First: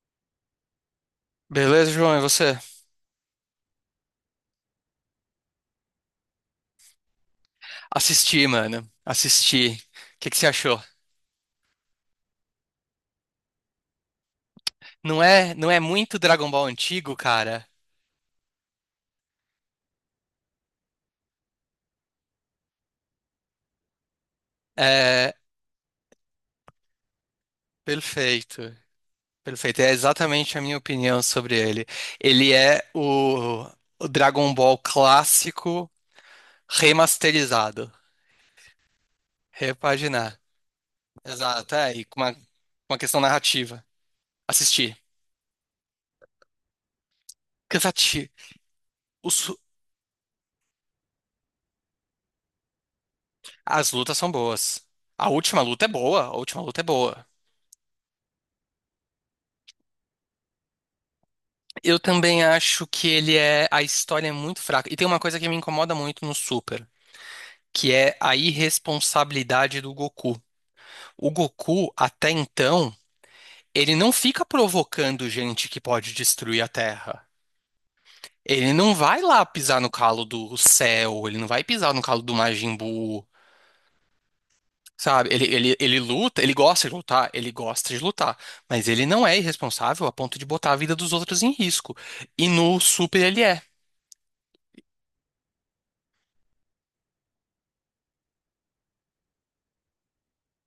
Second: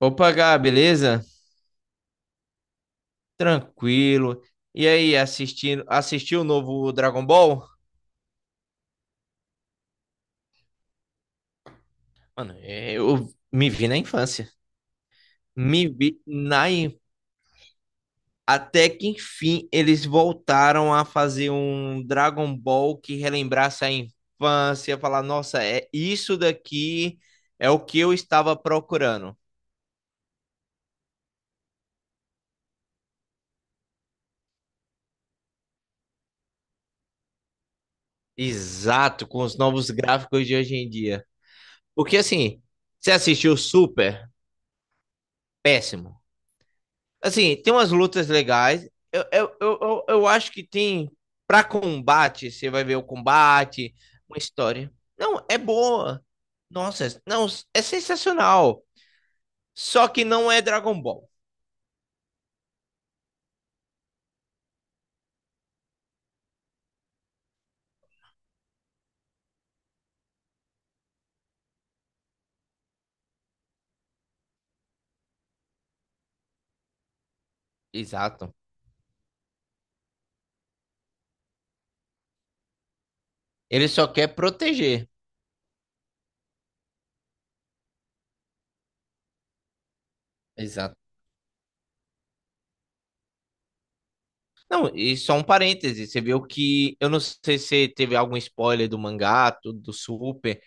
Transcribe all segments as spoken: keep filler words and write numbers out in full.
Opa, Gá, beleza? Beleza, João, e você? Tranquilo. E aí, assistindo, assistiu o novo Dragon Ball? Assisti, mano. Assisti. O que que você achou? Mano, eu me vi na infância. Não é, não é Me vi muito Dragon na Ball in- antigo, cara? Até que enfim eles voltaram a fazer um Dragon Ball que relembrasse a infância, falar, É nossa, é isso daqui é o que eu estava perfeito. procurando. Perfeito. É exatamente a minha opinião sobre ele. Ele é o, o Dragon Ball clássico remasterizado. Exato, com os novos Repaginar. gráficos de hoje em dia. Exato, é, e Porque com uma, assim, uma você questão assistiu narrativa. Super? Assisti. Péssimo. Assim, tem umas lutas Cansativo. legais. Eu, eu, Os- eu, eu, eu acho que tem. Pra combate, você vai ver o As combate, lutas são uma boas. história. A Não, é última luta é boa. boa. A última luta é Nossa, boa. não, é sensacional. Só que não é Dragon Ball. Eu também acho que ele é. A história é muito fraca. E tem uma coisa que me incomoda muito no Super, que é a irresponsabilidade do Goku. O Goku, até então, ele não fica provocando gente que pode destruir a Terra. Exato. Ele não vai lá pisar no calo do Cell, ele não vai pisar no calo do Majin Buu, Ele só quer proteger. sabe? Ele, ele, ele luta, ele gosta de lutar, ele gosta de lutar, mas ele não é irresponsável a ponto de botar a vida Exato. dos outros em risco. E no Super ele é. Não, e só um parêntese, você viu que eu não sei se teve algum spoiler do mangá, tudo do Super.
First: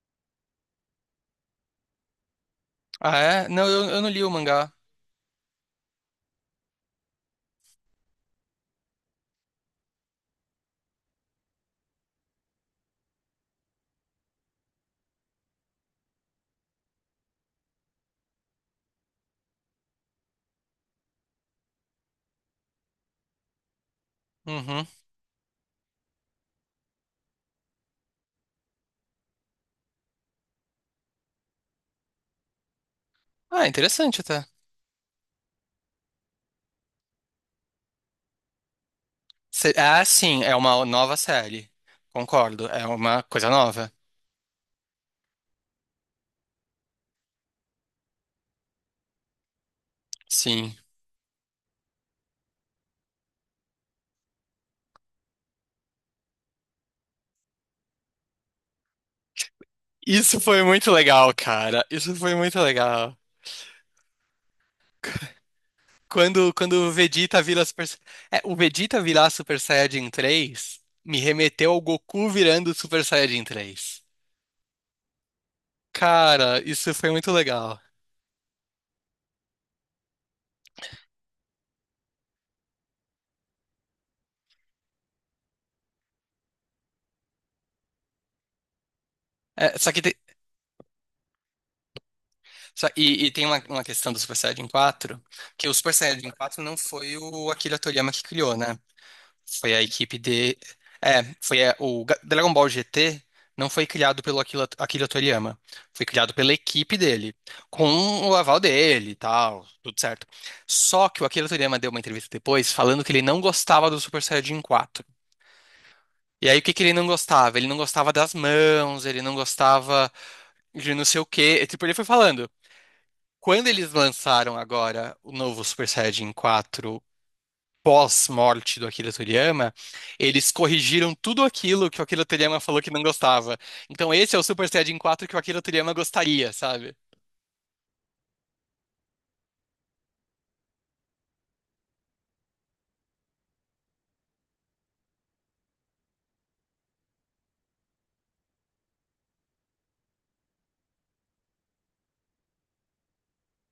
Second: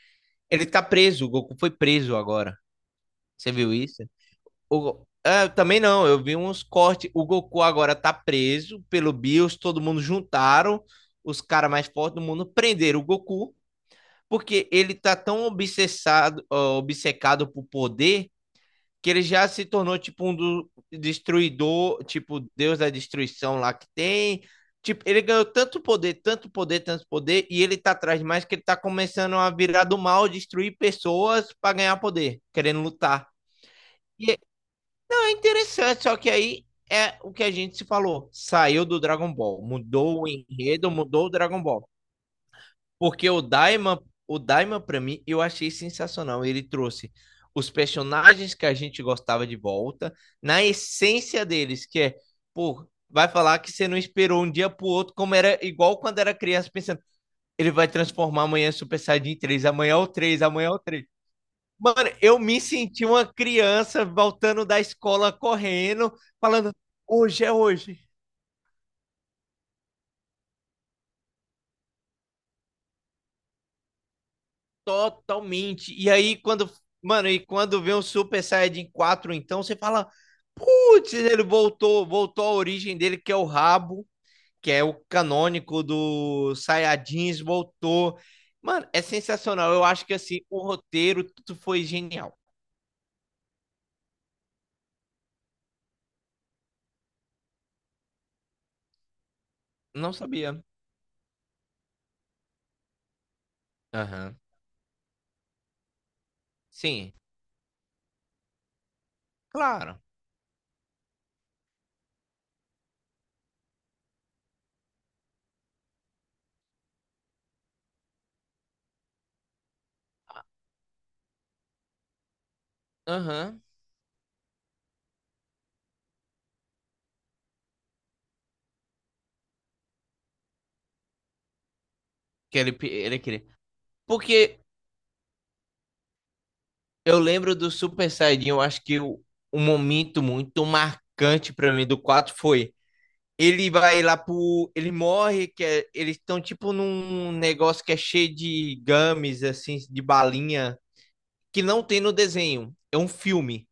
Ele tá preso, o Goku foi preso agora. Ah, é? Você Não, viu eu eu isso? não li o mangá. O... Ah, também não, eu vi uns cortes. O Goku agora tá preso pelo Bills, todo mundo juntaram, os caras mais fortes do mundo prenderam o Goku, porque ele tá tão obsessado, ó, obcecado por poder, que ele já se tornou tipo um do... destruidor, tipo Deus da destruição lá que tem. Uhum. Tipo, ele ganhou tanto poder, tanto poder, tanto poder, e ele tá atrás de mais que ele tá começando a virar do mal, destruir pessoas pra ganhar poder, querendo lutar. Ah, interessante E até. interessante, só que aí é o que a gente se falou. Saiu do Dragon Ball, Se- Ah, mudou o sim, é uma enredo, nova mudou o Dragon série. Ball. Concordo, é uma Porque o coisa nova. Daima, o Daima para mim, eu achei sensacional. Ele trouxe os personagens que a gente gostava de volta, na Sim. essência deles, que é, pô, vai falar que você não esperou um dia pro outro, como era igual quando era criança, pensando, ele vai transformar amanhã Super Saiyajin três, amanhã é o Isso três, foi amanhã é o muito três. legal, cara. Mano, Isso foi eu muito me senti legal. uma criança voltando da escola correndo, Quando, quando falando, o Vegeta hoje é vira Super... hoje. É, o Vegeta virar Super Saiyajin três me remeteu ao Goku virando Super Saiyajin três. Totalmente. E aí, Cara, quando. isso foi Mano, muito e legal. quando vê o Super Saiyajin quatro então, você fala, putz, ele voltou, voltou à origem dele, que é o rabo, que é o canônico do Saiyajins, voltou. Mano, é sensacional. É, Eu só que acho tem, que, assim, o roteiro, tudo foi genial. só- e, e tem uma, uma questão do Super Saiyajin quatro, que o Super Saiyajin quatro não foi o Akira Toriyama que criou, né? Foi a Não equipe de. sabia. É, foi a- o Ga- Dragon Ball G T não foi criado Aham. pelo Akira, Akira Toriyama. Foi criado pela equipe Sim, dele, com o aval dele e tal, tudo claro. certo. Só que o Akira Toriyama deu uma entrevista depois falando que ele não gostava do Super Saiyajin quatro. E aí, o que que ele não gostava? Ele não gostava das mãos, ele não gostava de não sei o quê. E tipo, ele foi falando. Aham. Quando eles lançaram agora o novo Super Saiyajin quatro pós-morte do Akira Toriyama, eles corrigiram tudo aquilo que o Akira Toriyama Que ele, falou que não ele queria. gostava. Então esse é o Porque Super Saiyajin quatro que o Akira Toriyama gostaria, sabe? eu lembro do Super Saiyajin, eu acho que o, um momento muito marcante pra mim do quatro foi. Ele vai lá pro. Ele morre, que é- eles estão tipo num negócio que é cheio de gummies, assim, de balinha, que não tem no desenho. É um filme.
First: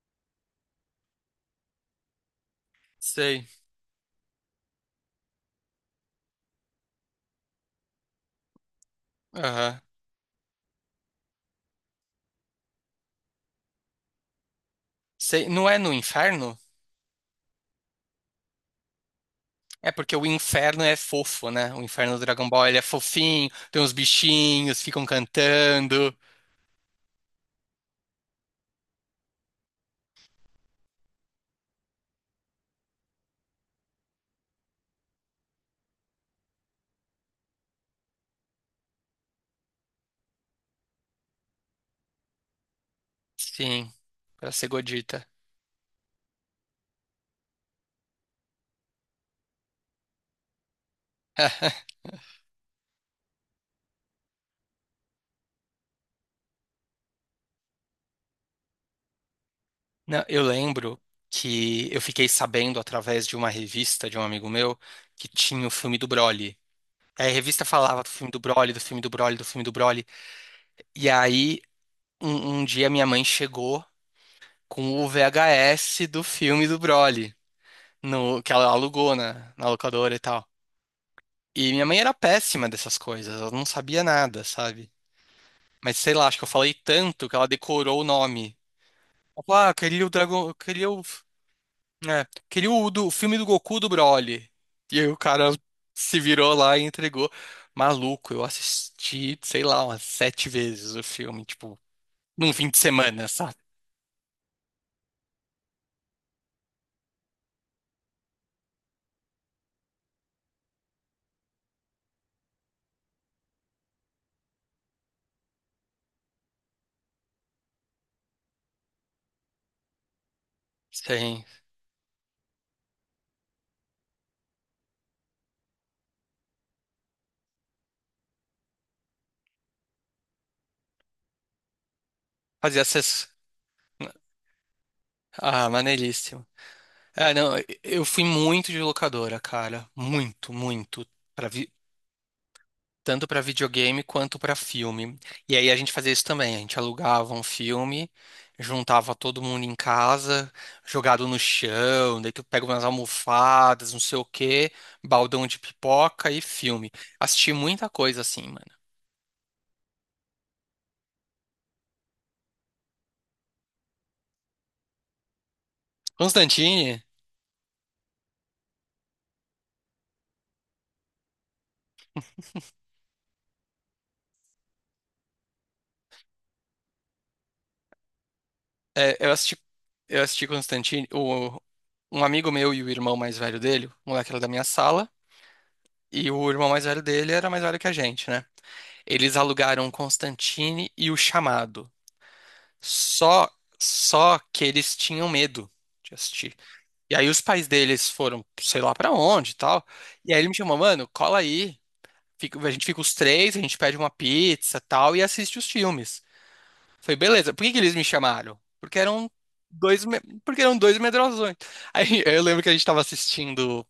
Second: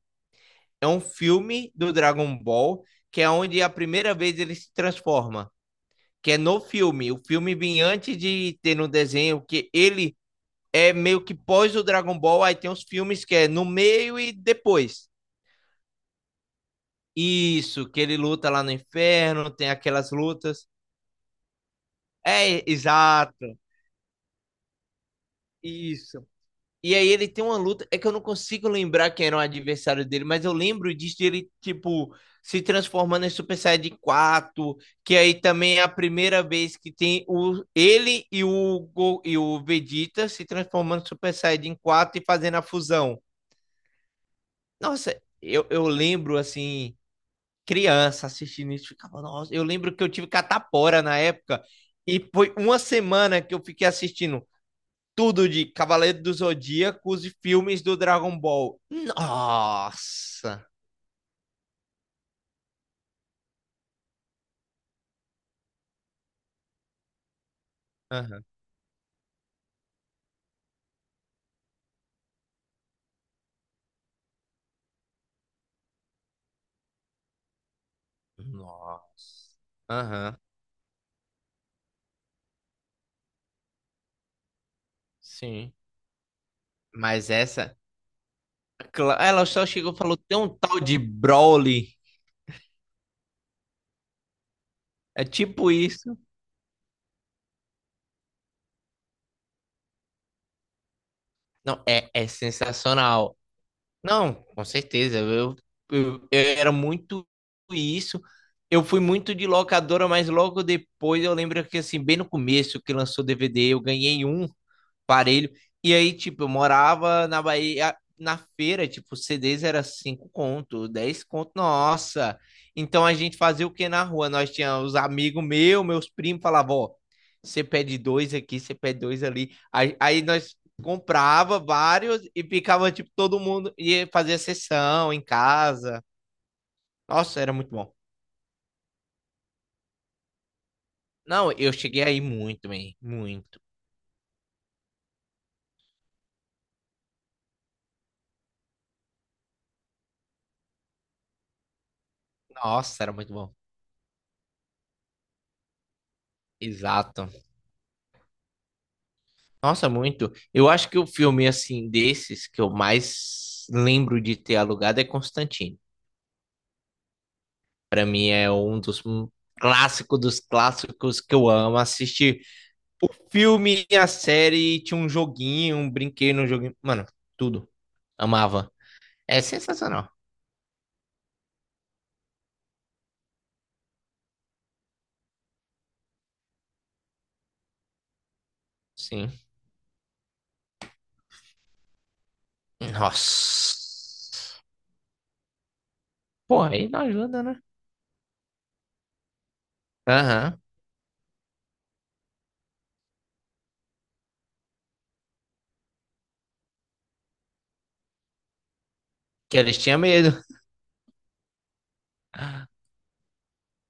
É um filme do Dragon Ball, que é Sei. onde a primeira vez ele se transforma. Que é no filme. O filme vem antes de ter no desenho, que Aham. ele é meio que pós o Dragon Ball, aí tem os filmes que é no meio e depois. Sei. Não é no inferno? Isso, que ele luta lá no inferno, tem É aquelas porque o lutas. inferno é fofo, né? O inferno do Dragon É, Ball, ele é fofinho, exato. tem uns bichinhos, ficam cantando. Isso. E aí ele tem uma luta, é que eu não consigo lembrar quem era o adversário dele, mas eu lembro disso de ele, tipo, se transformando em Super Saiyajin quatro, que aí também é a primeira vez que tem o ele e o Go- e o Vegeta se transformando em Super Saiyajin quatro e fazendo a fusão. Sim, pra ser Nossa, Godita. eu, eu lembro assim criança assistindo isso, ficava, nossa, eu lembro que eu tive catapora na época e foi uma semana que eu fiquei assistindo tudo de Cavaleiro do Zodíaco, os filmes do Dragon Ball. Não, eu Nossa! lembro que eu fiquei sabendo através de uma revista de um amigo meu que tinha o filme do Broly. É, a revista falava do filme do Aham. Broly, do filme do Broly, do filme do Broly. E aí, um, um dia minha mãe chegou com o V H S do filme do Broly, no, que ela alugou na, Nossa. na locadora e Aham. tal. E minha mãe era péssima dessas coisas, ela não sabia nada, sabe? Sim. Mas sei lá, acho que eu falei tanto Mas que ela essa, decorou o nome. cla- Ela ela falou, só ah, eu chegou e queria o falou, tem dragão, um eu tal queria de o Broly. é, queria o, do, o filme do Goku do Broly. E aí o É cara tipo isso. se virou lá e entregou. Maluco, eu assisti, sei lá, umas sete vezes o filme, tipo, Não, é, é num fim de semana, sensacional. sabe? Não, com certeza. Eu, eu, eu era muito isso. Eu fui muito de locadora, mas logo depois eu lembro que assim, bem no começo que lançou o D V D, eu ganhei um parelho. E aí, tipo, eu morava na Bahia, na feira, tipo, C Ds era cinco conto, dez Sim, conto, nossa. Então a gente fazia o que na rua? Nós tínhamos os amigos meus, meus primos, falavam, ó, você pede dois aqui, você pede dois ali. Aí, aí nós comprava vários e fazia ficava, tipo, essas. todo mundo ia fazer sessão em Ah, casa. maneiríssimo. É, Nossa, era não, muito bom. eu fui muito de locadora, cara. Muito, muito. Pra, Não, vi- eu cheguei aí muito, man, Tanto para muito. videogame quanto para filme. E aí a gente fazia isso também, a gente alugava um filme, juntava todo mundo em casa, jogado no chão, daí tu pega umas Nossa, era muito bom. almofadas, não sei o quê, baldão de pipoca e filme. Exato. Assisti muita coisa assim, mano. Nossa, muito. Eu acho que o filme assim desses que eu mais lembro de ter alugado é Constantine. Constantine, Pra mim é um dos clássicos dos clássicos que eu amo assistir. O filme, a série, tinha um joguinho, um brinquedo no joguinho, mano, tudo. Amava. é, eu É assisti, sensacional. eu assisti Constantine, o, um amigo meu e o irmão mais velho dele, o moleque era da minha sala. E o irmão mais velho dele era mais velho que a gente, né? Sim. Eles alugaram Constantine e O Chamado. Só, Só Nossa. que eles tinham medo de assistir. Pô, aí não E aí os ajuda, né? pais deles foram, sei lá pra onde e tal. E aí ele me Aham. chamou, mano, cola aí. Fica- a gente fica os três, a gente pede uma pizza tal e assiste os filmes. Foi beleza. Por que que eles me chamaram? Porque eram Que eles tinham dois, me- medo. porque eram dois medrosões. Aí eu lembro que a gente tava assistindo.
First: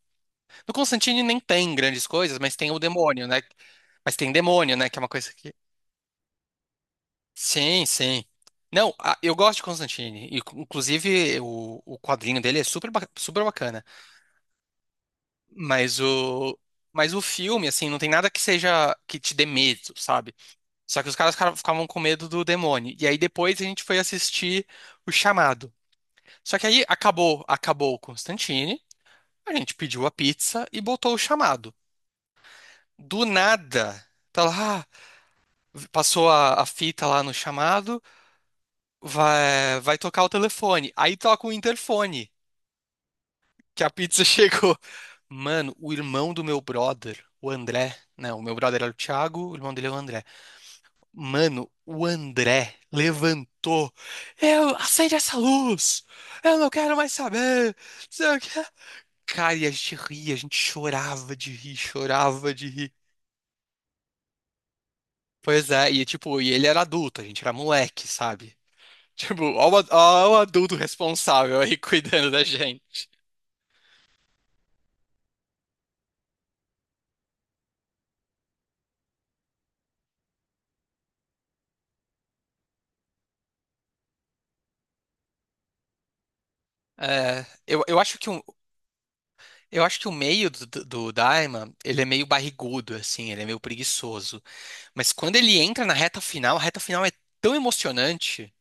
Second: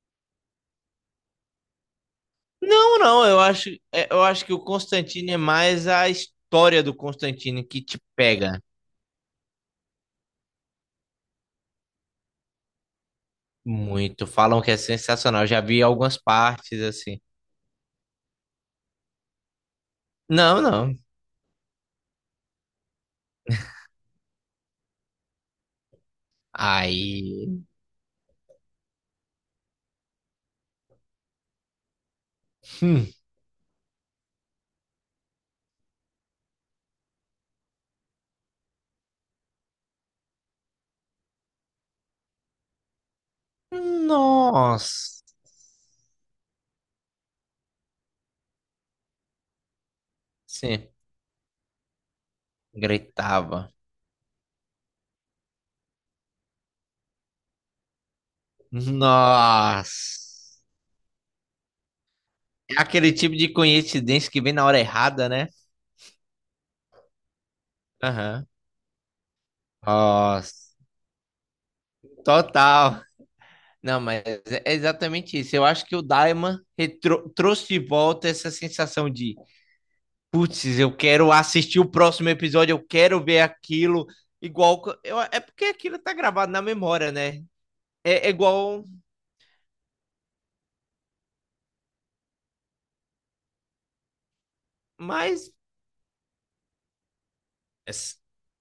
No Constantine nem tem grandes coisas, mas tem o Não, não, demônio, eu né? acho, é, Mas eu tem acho que o demônio, né? Que é uma Constantine coisa é que mais a história do Constantine que sim, te sim. pega Não, a- eu gosto de Constantine. E inclusive, o, o quadrinho dele é super, ba- super bacana. muito. Falam que é sensacional. Eu já vi Mas algumas o, partes mas assim. o filme, assim, não tem nada que seja que te dê medo, sabe? Não, não. Só que os caras cara- ficavam com medo do demônio. E aí depois a gente foi assistir O Chamado. Só que aí acabou, Aí, acabou o Constantine, a gente pediu a pizza e botou o chamado. hum, Do nada, tá lá, passou a, a fita lá no chamado. Vai, vai tocar o telefone. Aí toca o interfone. Que a pizza chegou. nossa, Mano, o irmão do meu brother, o André, né? O meu brother era o Thiago, o irmão dele é o André. sim, Mano, o André gritava. levantou. Eu acende essa luz. Eu não quero mais saber. Não sei o quê. Cara, e a gente ria, a gente Nossa. chorava de rir, chorava de É rir. aquele tipo de coincidência que vem na hora errada, né? Pois é, e tipo, e ele era adulto, a gente era moleque, Aham. sabe? Tipo, ó o, ad- ó o adulto Nossa. responsável aí cuidando da Total. gente. Não, mas é exatamente isso. Eu acho que o Daima retro- trouxe de volta essa sensação de putz, eu quero assistir o próximo episódio, eu quero ver aquilo. Igual. Eu, é porque aquilo tá gravado na memória, né? É, eu, eu acho É, que é um igual. eu acho que o meio do, do do Daima, ele é meio barrigudo, assim, ele é meio preguiçoso. Mas quando Mas. ele entra na reta final, a reta final é tão emocionante.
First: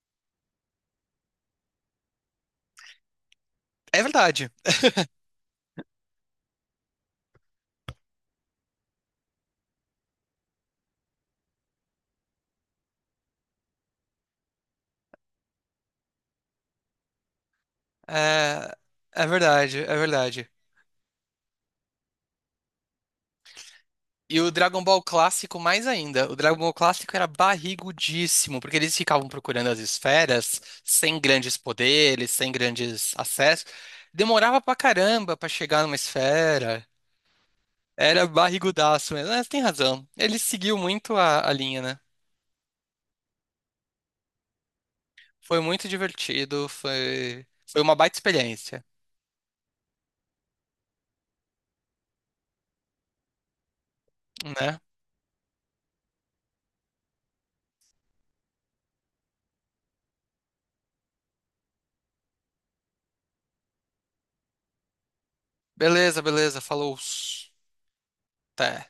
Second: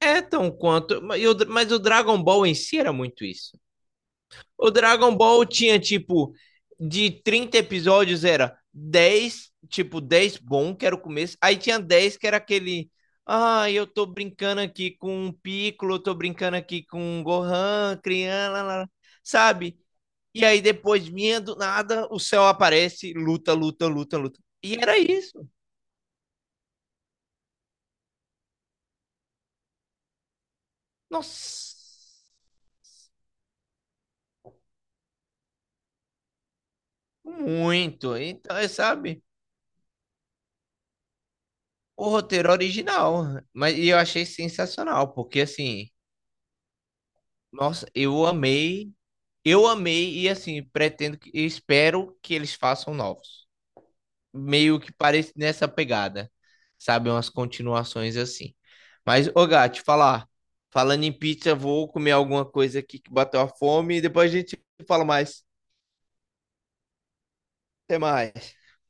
É tão quanto. Mas, o Dragon Ball em si era muito isso. É verdade. O Dragon Ball tinha, tipo, de trinta episódios era dez, tipo, dez bom, que era o começo. Aí tinha dez que era aquele. Ah, eu tô brincando aqui com o Piccolo, eu tô brincando aqui com o Gohan, É, criança, é sabe? verdade, é E verdade. aí depois vinha do nada, o céu aparece, luta, luta, luta, luta. E o E Dragon era Ball isso. clássico mais ainda. O Dragon Ball clássico era barrigudíssimo, porque eles ficavam procurando as esferas, sem grandes Nossa, poderes, sem grandes acessos. Demorava pra caramba pra chegar numa esfera. muito. Era Então, é, barrigudaço sabe, mesmo. Mas tem razão. Ele seguiu muito a a linha, né? o roteiro original. Mas e eu achei sensacional, porque Foi muito assim, divertido, foi, foi nossa, uma baita eu experiência, amei, eu amei e assim, pretendo que, espero que eles façam novos. né? Meio que parece nessa pegada, sabe? Umas continuações assim. Mas, ô gato falar. Falando em pizza, vou comer alguma coisa aqui que bateu a fome e depois a gente fala mais. Beleza, beleza, falou. Até mais. Até.